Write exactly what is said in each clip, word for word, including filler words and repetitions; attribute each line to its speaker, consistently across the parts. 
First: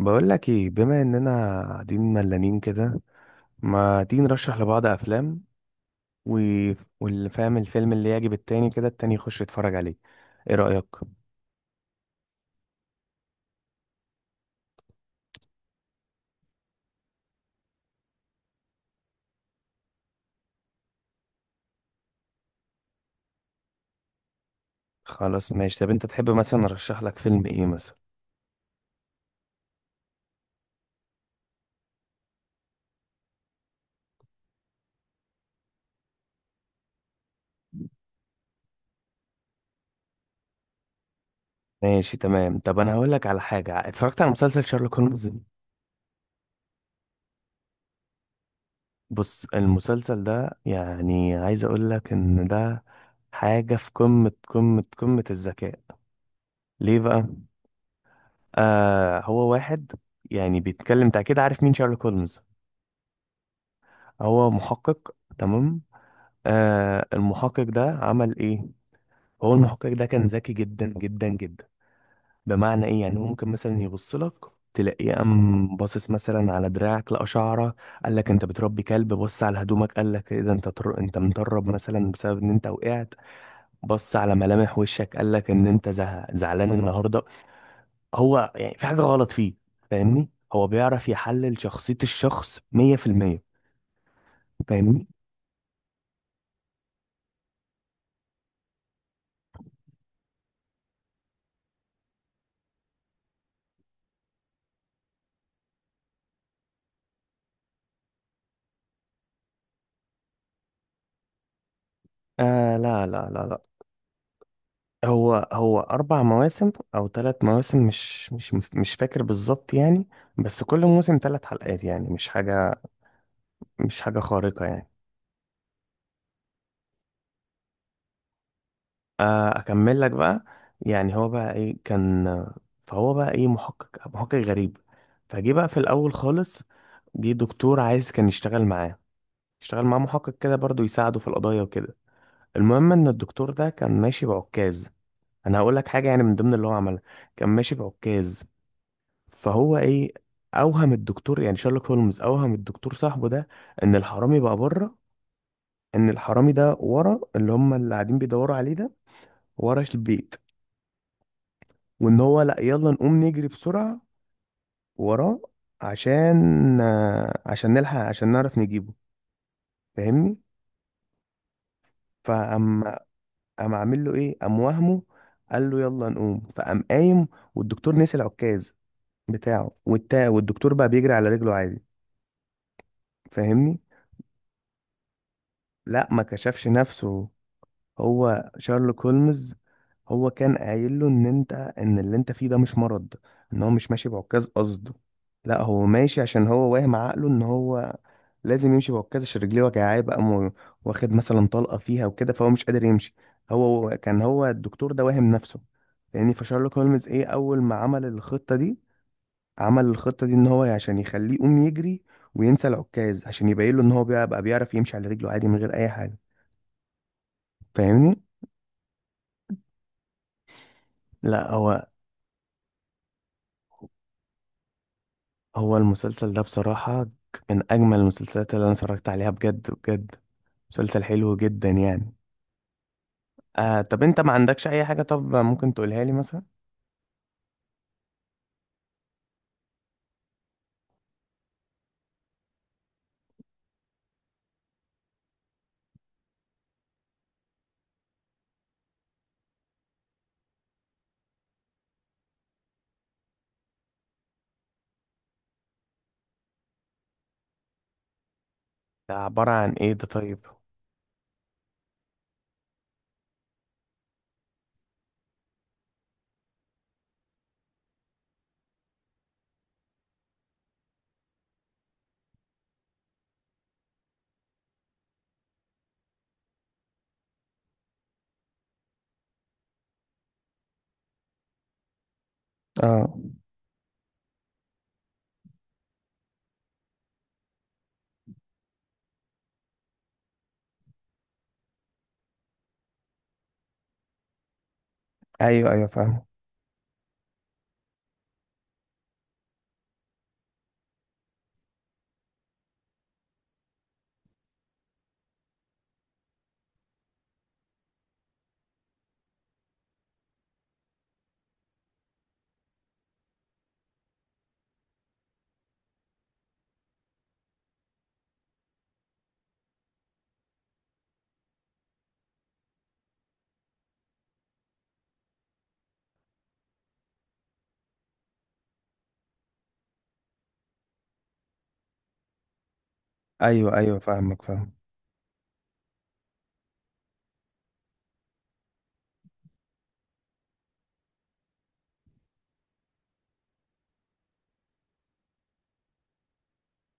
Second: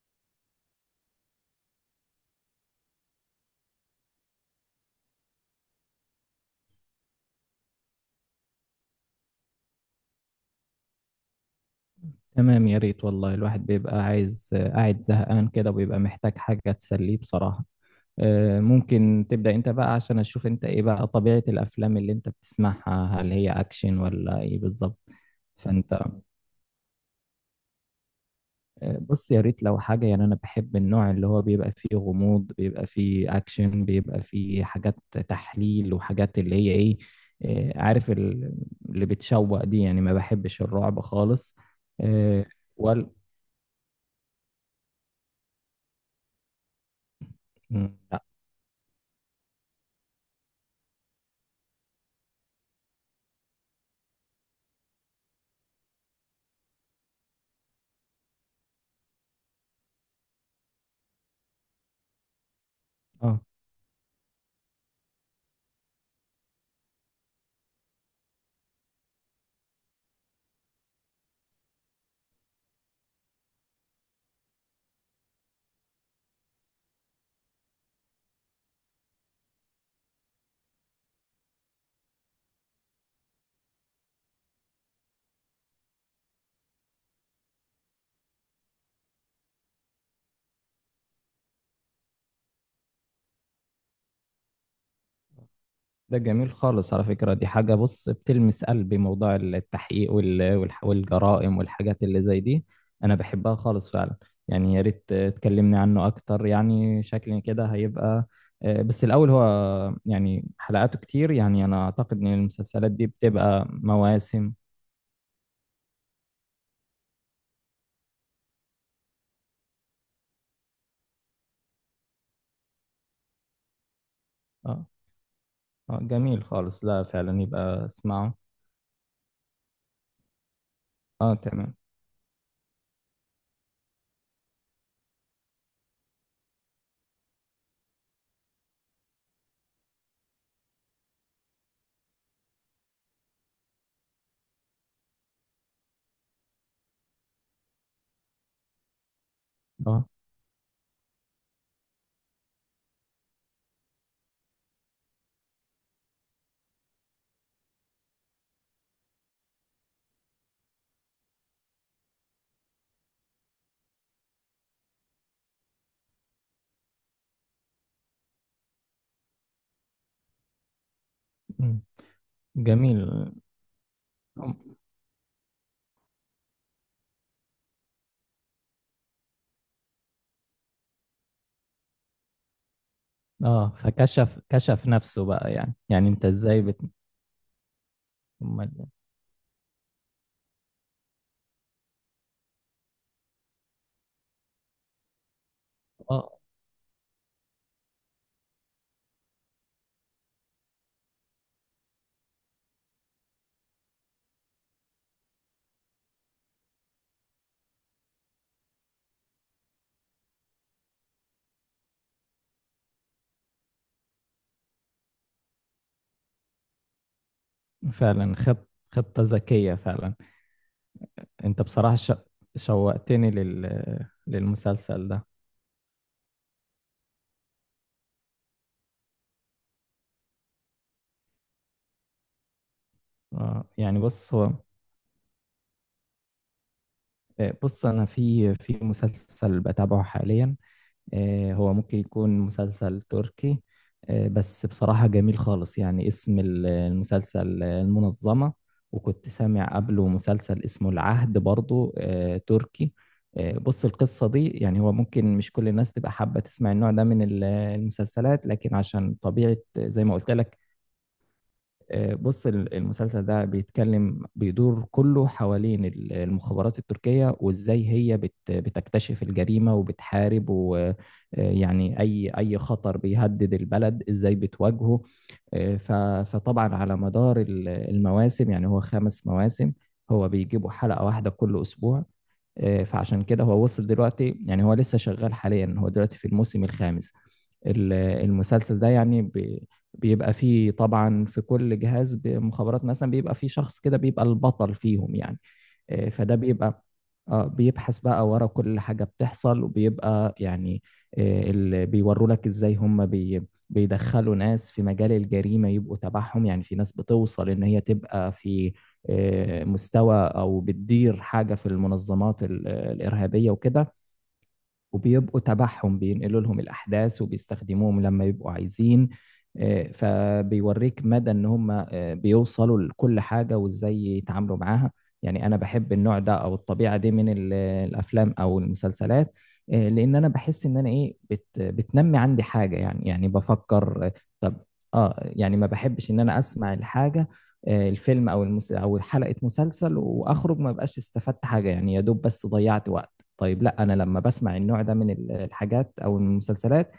Speaker 1: بقول لك ايه؟ بما اننا قاعدين ملانين كده، ما تيجي نرشح لبعض افلام و... واللي فاهم الفيلم اللي يعجب التاني كده التاني يخش يتفرج عليه. ايه رأيك؟
Speaker 2: تمام يا ريت والله الواحد بيبقى عايز آه، قاعد زهقان كده وبيبقى محتاج حاجة تسليه بصراحة. آه، ممكن تبدأ انت بقى عشان اشوف انت ايه بقى طبيعة الافلام اللي انت بتسمعها، هل هي اكشن ولا ايه بالظبط؟
Speaker 1: خلاص ماشي. طب
Speaker 2: فانت
Speaker 1: انت تحب مثلا ارشح لك فيلم ايه مثلا؟
Speaker 2: آه، بص يا ريت لو حاجة، يعني انا بحب النوع اللي هو بيبقى فيه غموض، بيبقى فيه اكشن، بيبقى فيه حاجات تحليل وحاجات اللي هي ايه. آه، عارف ال- اللي بتشوق دي، يعني ما بحبش الرعب خالص.
Speaker 1: ماشي
Speaker 2: آه،
Speaker 1: تمام. طب انا
Speaker 2: ولا
Speaker 1: هقول لك على حاجة، اتفرجت على مسلسل شارلوك هولمز.
Speaker 2: مم، لا.
Speaker 1: بص المسلسل ده، يعني عايز اقول لك ان ده حاجة في قمة قمة قمة الذكاء. ليه بقى؟ آه، هو واحد يعني بيتكلم. انت اكيد عارف مين شارلوك هولمز؟
Speaker 2: اه،
Speaker 1: هو محقق، تمام؟ آه، المحقق ده عمل ايه؟ هو المحقق ده كان ذكي جدا جدا جدا. بمعنى ايه؟ يعني هو ممكن مثلا يبص لك، تلاقيه قام باصص مثلا على دراعك، لقى شعره قال لك انت بتربي كلب. بص على هدومك قال لك ايه ده، انت تر... انت مطرب مثلا بسبب ان انت وقعت. بص على ملامح وشك قال لك ان انت زه... زعلان النهارده، هو يعني في حاجه غلط فيه. فاهمني؟ هو بيعرف يحلل شخصيه الشخص مية بالمية. فاهمني؟
Speaker 2: ده جميل خالص على فكرة، دي حاجة بص بتلمس قلبي، موضوع التحقيق وال- والح- والجرائم والحاجات اللي زي دي أنا بحبها خالص فعلا. يعني يا ريت تكلمني عنه أكتر، يعني شكلي كده هيبقى. آه، بس الأول هو، يعني حلقاته كتير، يعني أنا أعتقد إن
Speaker 1: آه
Speaker 2: المسلسلات
Speaker 1: لا
Speaker 2: دي
Speaker 1: لا لا لا
Speaker 2: بتبقى مواسم.
Speaker 1: هو هو أربع مواسم أو ثلاث مواسم، مش مش مش فاكر بالظبط يعني. بس كل موسم ثلاث حلقات، يعني مش حاجة، مش حاجة خارقة
Speaker 2: أه،
Speaker 1: يعني.
Speaker 2: أه، جميل خالص، لا فعلا يبقى اسمعه.
Speaker 1: آه، أكمل لك بقى. يعني هو
Speaker 2: أه
Speaker 1: بقى
Speaker 2: تمام.
Speaker 1: إيه كان. فهو بقى إيه، محقق محقق غريب. فجه بقى في الأول خالص، جه دكتور عايز كان يشتغل معاه، يشتغل معاه محقق كده برضه، يساعده في القضايا وكده. المهم إن الدكتور ده كان ماشي بعكاز. أنا هقول لك حاجة يعني من ضمن اللي هو عملها. كان ماشي بعكاز، فهو
Speaker 2: أه.
Speaker 1: ايه، اوهم الدكتور، يعني شارلوك هولمز اوهم الدكتور صاحبه ده ان الحرامي بقى بره، ان الحرامي ده ورا اللي هم اللي قاعدين بيدوروا عليه ده، ورا البيت، وان هو لا، يلا نقوم نجري بسرعة وراه عشان آه، عشان نلحق، عشان نعرف نجيبه. فاهمني؟
Speaker 2: مم.
Speaker 1: فقام،
Speaker 2: جميل.
Speaker 1: قام عامل له ايه، قام
Speaker 2: أم-
Speaker 1: وهمه، قال له يلا نقوم. فقام قايم والدكتور نسي العكاز بتاعه، والتا والدكتور بقى بيجري على رجله عادي.
Speaker 2: أه،
Speaker 1: فاهمني؟
Speaker 2: فكشف كشف نفسه بقى، يعني
Speaker 1: لا،
Speaker 2: يعني
Speaker 1: ما
Speaker 2: أنت إزاي
Speaker 1: كشفش
Speaker 2: بت...
Speaker 1: نفسه، هو
Speaker 2: أمال؟
Speaker 1: شارلوك هولمز. هو كان قايل له ان انت، ان اللي انت فيه ده مش مرض، ان هو مش ماشي بعكاز قصده، لا هو ماشي
Speaker 2: اه
Speaker 1: عشان هو واهم عقله ان هو لازم يمشي بعكاز عشان رجليه وجعاه بقى، مو- واخد مثلا طلقة فيها وكده، فهو مش قادر يمشي. هو كان، هو الدكتور ده واهم نفسه. لان فشارلوك هولمز ايه، اول ما عمل الخطة دي، عمل الخطة دي ان هو عشان يخليه يقوم يجري وينسى العكاز، عشان يبين له ان هو بقى بقى بيعرف يمشي على رجله عادي من غير اي حاجة. فاهمني؟
Speaker 2: فعلا، خط خطة ذكية فعلا.
Speaker 1: لا
Speaker 2: انت
Speaker 1: هو،
Speaker 2: بصراحة ش... شوقتني لل... للمسلسل ده.
Speaker 1: هو المسلسل ده بصراحة من أجمل المسلسلات اللي أنا اتفرجت عليها بجد بجد. مسلسل حلو جدا يعني.
Speaker 2: آه،
Speaker 1: آه،
Speaker 2: يعني
Speaker 1: طب أنت ما
Speaker 2: بص هو.
Speaker 1: عندكش أي حاجة طب ممكن تقولها لي مثلا؟
Speaker 2: آه، بص انا في في مسلسل بتابعه حاليا. آه، هو ممكن يكون مسلسل تركي. آه، بس بصراحة جميل خالص، يعني اسم ال- المسلسل آه، المنظمة. وكنت سامع قبله مسلسل اسمه العهد برضو، آه، تركي. آه، بص القصة دي، يعني هو ممكن مش كل الناس تبقى حابة تسمع النوع ده من ال- المسلسلات، لكن
Speaker 1: ده
Speaker 2: عشان
Speaker 1: عبارة
Speaker 2: طبيعة
Speaker 1: عن إيه
Speaker 2: زي
Speaker 1: ده
Speaker 2: ما قلت
Speaker 1: طيب؟
Speaker 2: لك. آه، بص ال- المسلسل ده بيتكلم، بيدور كله حوالين ال- المخابرات التركية، وازاي هي بت- بتكتشف الجريمة وبتحارب، ويعني اي اي خطر بيهدد البلد ازاي بتواجهه. آه، ف- فطبعا على مدار ال- المواسم، يعني هو خمس مواسم. هو بيجيبوا حلقة واحدة كل اسبوع. آه،
Speaker 1: اه.
Speaker 2: فعشان كده هو وصل دلوقتي، يعني هو لسه شغال حاليا، هو دلوقتي في الموسم الخامس. ال- المسلسل ده يعني بي- بيبقى فيه طبعا في كل جهاز بمخابرات مثلا بيبقى فيه شخص كده بيبقى البطل فيهم يعني.
Speaker 1: ايوه ايوه
Speaker 2: آه،
Speaker 1: فاهم.
Speaker 2: فده بيبقى، آه، بيبحث بقى ورا كل حاجة بتحصل وبيبقى يعني. آه، اللي بيوروا لك ازاي هم بي بيدخلوا ناس في مجال الجريمة يبقوا تبعهم، يعني في ناس بتوصل ان هي تبقى في آه، مستوى او بتدير حاجة في المنظمات ال- الإرهابية وكده، وبيبقوا تبعهم بينقلوا لهم الأحداث وبيستخدموهم لما يبقوا عايزين. آه، فبيوريك مدى ان هم آه، بيوصلوا لكل حاجة وازاي يتعاملوا معاها. يعني انا بحب النوع ده او الطبيعة دي من ال- الافلام او المسلسلات. آه، لان انا بحس ان انا ايه بت بتنمي عندي حاجة، يعني يعني
Speaker 1: ايوه ايوه
Speaker 2: بفكر. آه،
Speaker 1: فاهمك،
Speaker 2: طب
Speaker 1: فاهم.
Speaker 2: اه، يعني ما بحبش ان انا اسمع الحاجة. آه، الفيلم او المس... او حلقة مسلسل واخرج ما بقاش استفدت حاجة، يعني يا دوب بس ضيعت وقت. طيب لا، انا لما بسمع النوع ده من ال- الحاجات او المسلسلات،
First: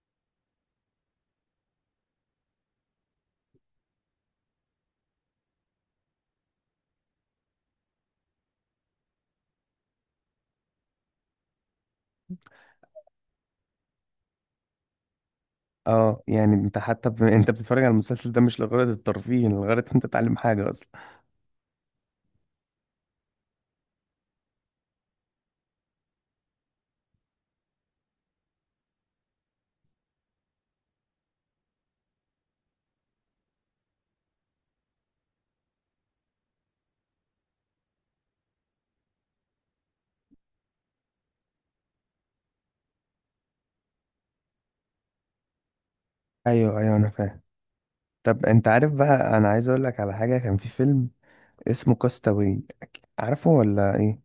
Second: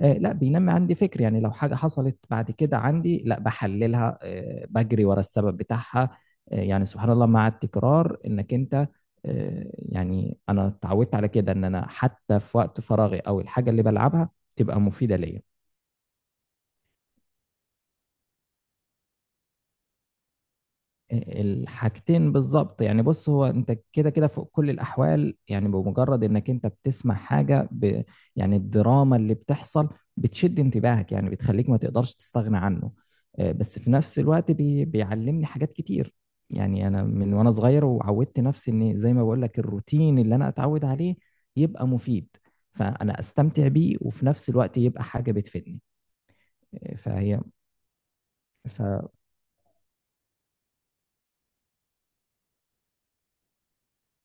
Speaker 2: آه، لا بينمي عندي فكر، يعني لو حاجة حصلت بعد كده عندي لا بحللها، آه، بجري ورا السبب بتاعها. آه، يعني سبحان الله مع التكرار انك انت، آه، يعني انا اتعودت على كده ان انا حتى في وقت فراغي او الحاجة اللي بلعبها تبقى مفيدة ليا.
Speaker 1: اه، يعني انت حتى ب... انت بتتفرج على المسلسل ده مش لغرض الترفيه، لغرض انت تتعلم حاجه اصلا؟
Speaker 2: الحاجتين بالظبط، يعني بص هو انت كده كده فوق كل الاحوال يعني، بمجرد انك انت بتسمع حاجه ب... يعني الدراما اللي بتحصل بتشد انتباهك، يعني بتخليك ما تقدرش تستغنى عنه. آه، بس في نفس الوقت بي... بيعلمني حاجات كتير. يعني انا من وانا صغير وعودت نفسي ان زي ما بقول لك الروتين اللي انا اتعود عليه يبقى مفيد، فانا استمتع بيه وفي نفس الوقت يبقى حاجه بتفيدني.
Speaker 1: ايوه
Speaker 2: آه،
Speaker 1: ايوه انا فاهم.
Speaker 2: فهي
Speaker 1: طب انت عارف بقى، انا عايز اقول لك على حاجه، كان في فيلم اسمه كاستاوي، عارفه ولا ايه؟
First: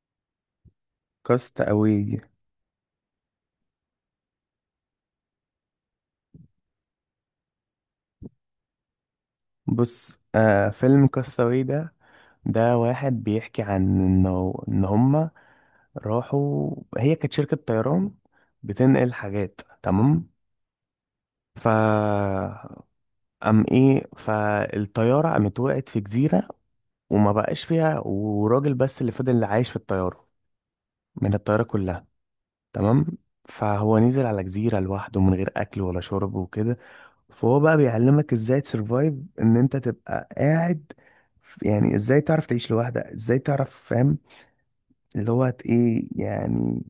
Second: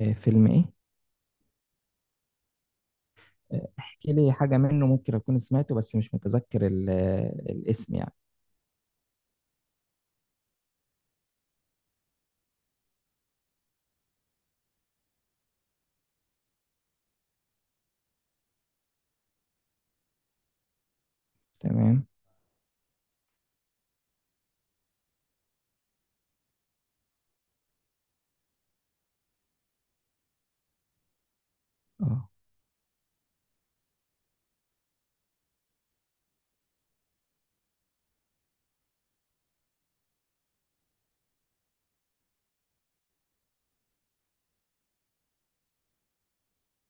Speaker 2: ففيلم ايه؟
Speaker 1: كاستاوي.
Speaker 2: احكي لي حاجة منه ممكن أكون سمعته بس مش متذكر ال- الاسم يعني.
Speaker 1: بص، آه، فيلم كاستاوي ده، ده واحد بيحكي عن انه ان هما راحوا، هي كانت شركة طيران بتنقل حاجات، تمام؟ ف
Speaker 2: تمام.
Speaker 1: ام ايه، فالطيارة قامت وقعت في جزيرة، وما بقاش فيها وراجل بس اللي فضل عايش في الطيارة، من الطيارة كلها،
Speaker 2: اه
Speaker 1: تمام؟ فهو نزل على جزيرة لوحده من غير اكل ولا شرب وكده. فهو بقى بيعلمك ازاي تسرفايف، ان انت تبقى قاعد في- يعني ازاي تعرف تعيش لوحدك، ازاي تعرف، فاهم؟ اللي هو هت- ايه يعني،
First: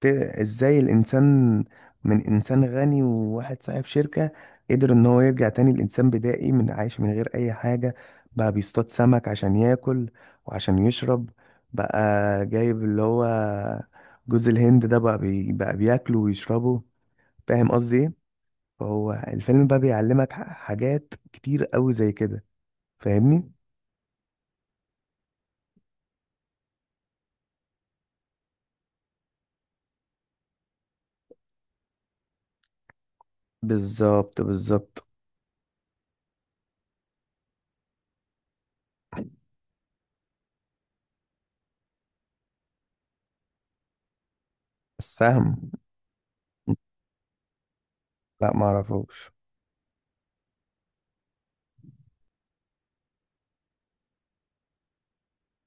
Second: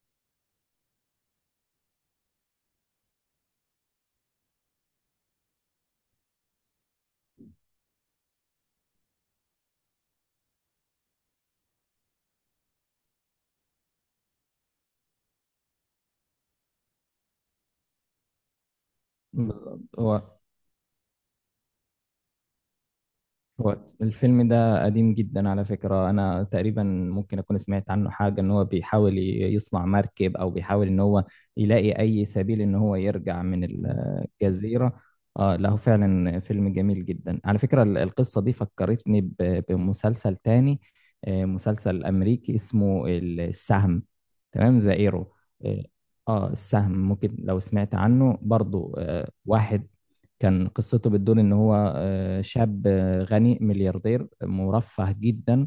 Speaker 1: ت- ازاي الانسان من انسان غني وواحد صاحب شركة قدر ان هو يرجع تاني لانسان بدائي، من عايش من غير اي حاجة، بقى بيصطاد سمك عشان ياكل وعشان يشرب، بقى جايب اللي هو جوز الهند ده بقى، بي بقى بياكله ويشربه. فاهم قصدي إيه؟ فهو الفيلم بقى
Speaker 2: بالظبط. هو
Speaker 1: بيعلمك ح- حاجات كتير قوي زي كده. فاهمني؟
Speaker 2: هو الفيلم ده قديم جدا على فكرة، أنا تقريبا ممكن أكون سمعت عنه حاجة إن هو بيحاول ي- يصنع مركب، أو بيحاول إن هو يلاقي أي سبيل إن هو يرجع من
Speaker 1: بالظبط
Speaker 2: الجزيرة.
Speaker 1: بالظبط.
Speaker 2: آه له فعلا فيلم جميل جدا على فكرة. ال- القصة دي فكرتني ب- بمسلسل تاني. آه، مسلسل أمريكي اسمه ال- السهم. تمام، ذا إيرو.
Speaker 1: السهم؟
Speaker 2: اه. آه، السهم ممكن لو سمعت عنه
Speaker 1: لا ما
Speaker 2: برضو،
Speaker 1: اعرفوش.
Speaker 2: آه واحد كان قصته بتدور ان هو، آه، شاب آه، غني ملياردير مرفه جدا.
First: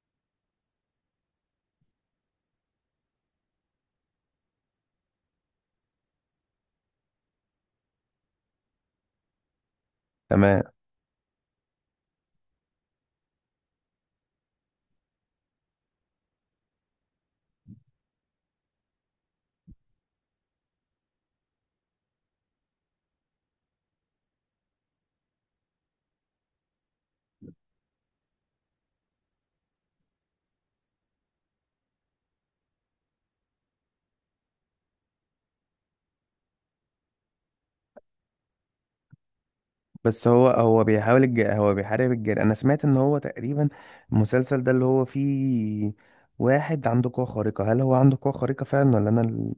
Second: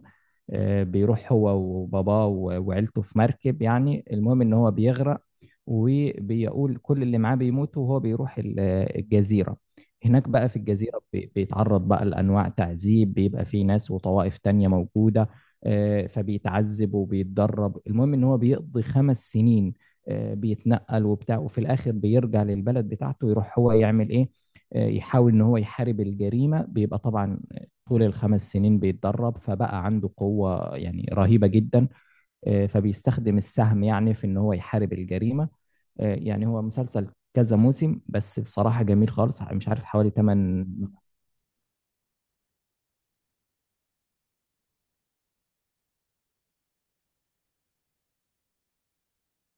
Speaker 2: آه، بيروح هو وباباه و- وعيلته في مركب، يعني المهم ان هو بيغرق. وبيقول كل اللي معاه بيموتوا وهو بيروح ال- آه، الجزيرة. هناك بقى في
Speaker 1: تمام.
Speaker 2: الجزيرة بي- بيتعرض بقى لأنواع تعذيب، بيبقى في ناس وطوائف تانية موجودة. آه، فبيتعذب وبيتدرب، المهم ان هو بيقضي خمس سنين. آه، بيتنقل وبتاع، وفي الآخر بيرجع للبلد بتاعته يروح هو يعمل ايه، يحاول ان هو يحارب الجريمه. بيبقى طبعا طول الخمس سنين بيتدرب فبقى عنده قوه يعني رهيبه جدا. آه، فبيستخدم السهم يعني في ان هو يحارب الجريمه. آه، يعني هو مسلسل كذا موسم بس بصراحه جميل خالص، مش عارف حوالي
Speaker 1: بس هو،
Speaker 2: ثمانية.
Speaker 1: هو بيحاول الج... هو بيحارب الجير، انا سمعت ان هو تقريبا المسلسل ده اللي هو فيه واحد عنده قوة خارقة. هل هو عنده قوة خارقة فعلا، ولا انا ال-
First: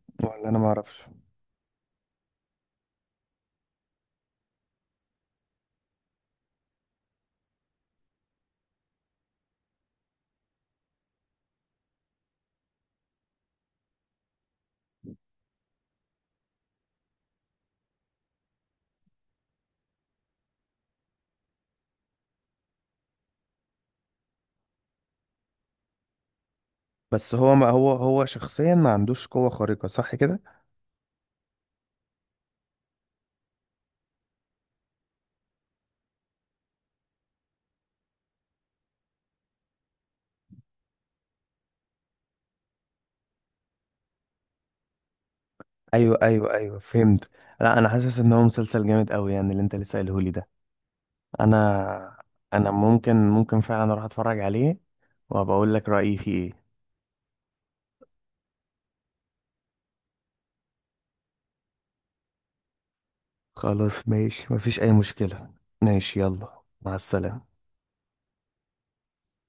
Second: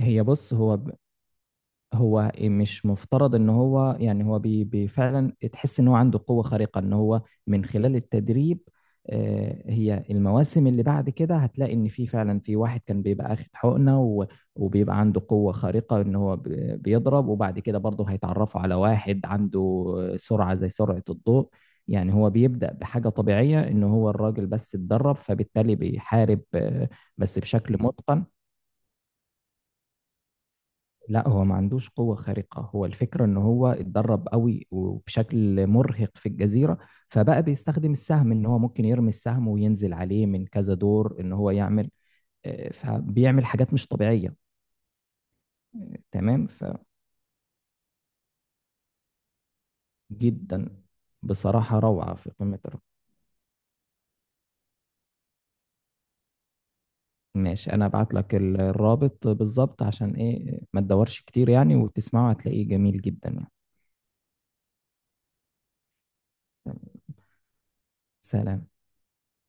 Speaker 2: هي
Speaker 1: ولا
Speaker 2: بص
Speaker 1: انا ما
Speaker 2: هو
Speaker 1: اعرفش؟
Speaker 2: هو مش مفترض ان هو يعني، هو بي بي فعلا تحس ان هو عنده قوة خارقة، ان هو من خلال التدريب. آه، هي المواسم اللي بعد كده هتلاقي ان في فعلا في واحد كان بيبقى اخد حقنة و- وبيبقى عنده قوة خارقة ان هو ب- بيضرب. وبعد كده برضه هيتعرفوا على واحد عنده سرعة زي سرعة الضوء. يعني هو بيبدأ بحاجة طبيعية ان هو الراجل بس اتدرب، فبالتالي بيحارب آه،
Speaker 1: بس
Speaker 2: بس
Speaker 1: هو، ما
Speaker 2: بشكل
Speaker 1: هو هو
Speaker 2: متقن.
Speaker 1: شخصيا ما عندوش قوة خارقة، صح كده؟
Speaker 2: لا هو ما عندوش قوة خارقة، هو الفكرة ان هو اتدرب قوي وبشكل مرهق في الجزيرة، فبقى بيستخدم السهم ان هو ممكن يرمي السهم وينزل عليه من كذا دور ان هو يعمل. آه، فبيعمل حاجات مش طبيعية.
Speaker 1: ايوه
Speaker 2: تمام.
Speaker 1: ايوه ايوه فهمت. لا، انا حاسس ان هو مسلسل جامد قوي يعني، اللي انت لسه قايله لي ده.
Speaker 2: فجدا بصراحة روعة
Speaker 1: انا
Speaker 2: في قمة
Speaker 1: انا
Speaker 2: الروعة.
Speaker 1: ممكن، ممكن فعلا اروح اتفرج عليه وبقول لك رأيي فيه ايه.
Speaker 2: ماشي، انا ابعت لك ال- الرابط بالظبط عشان ايه ما تدورش كتير يعني، وتسمعه هتلاقيه جميل جدا يعني.
Speaker 1: خلاص ماشي، مفيش اي مشكلة. ماشي، يلا مع
Speaker 2: تمام.
Speaker 1: السلامة.
Speaker 2: سلام.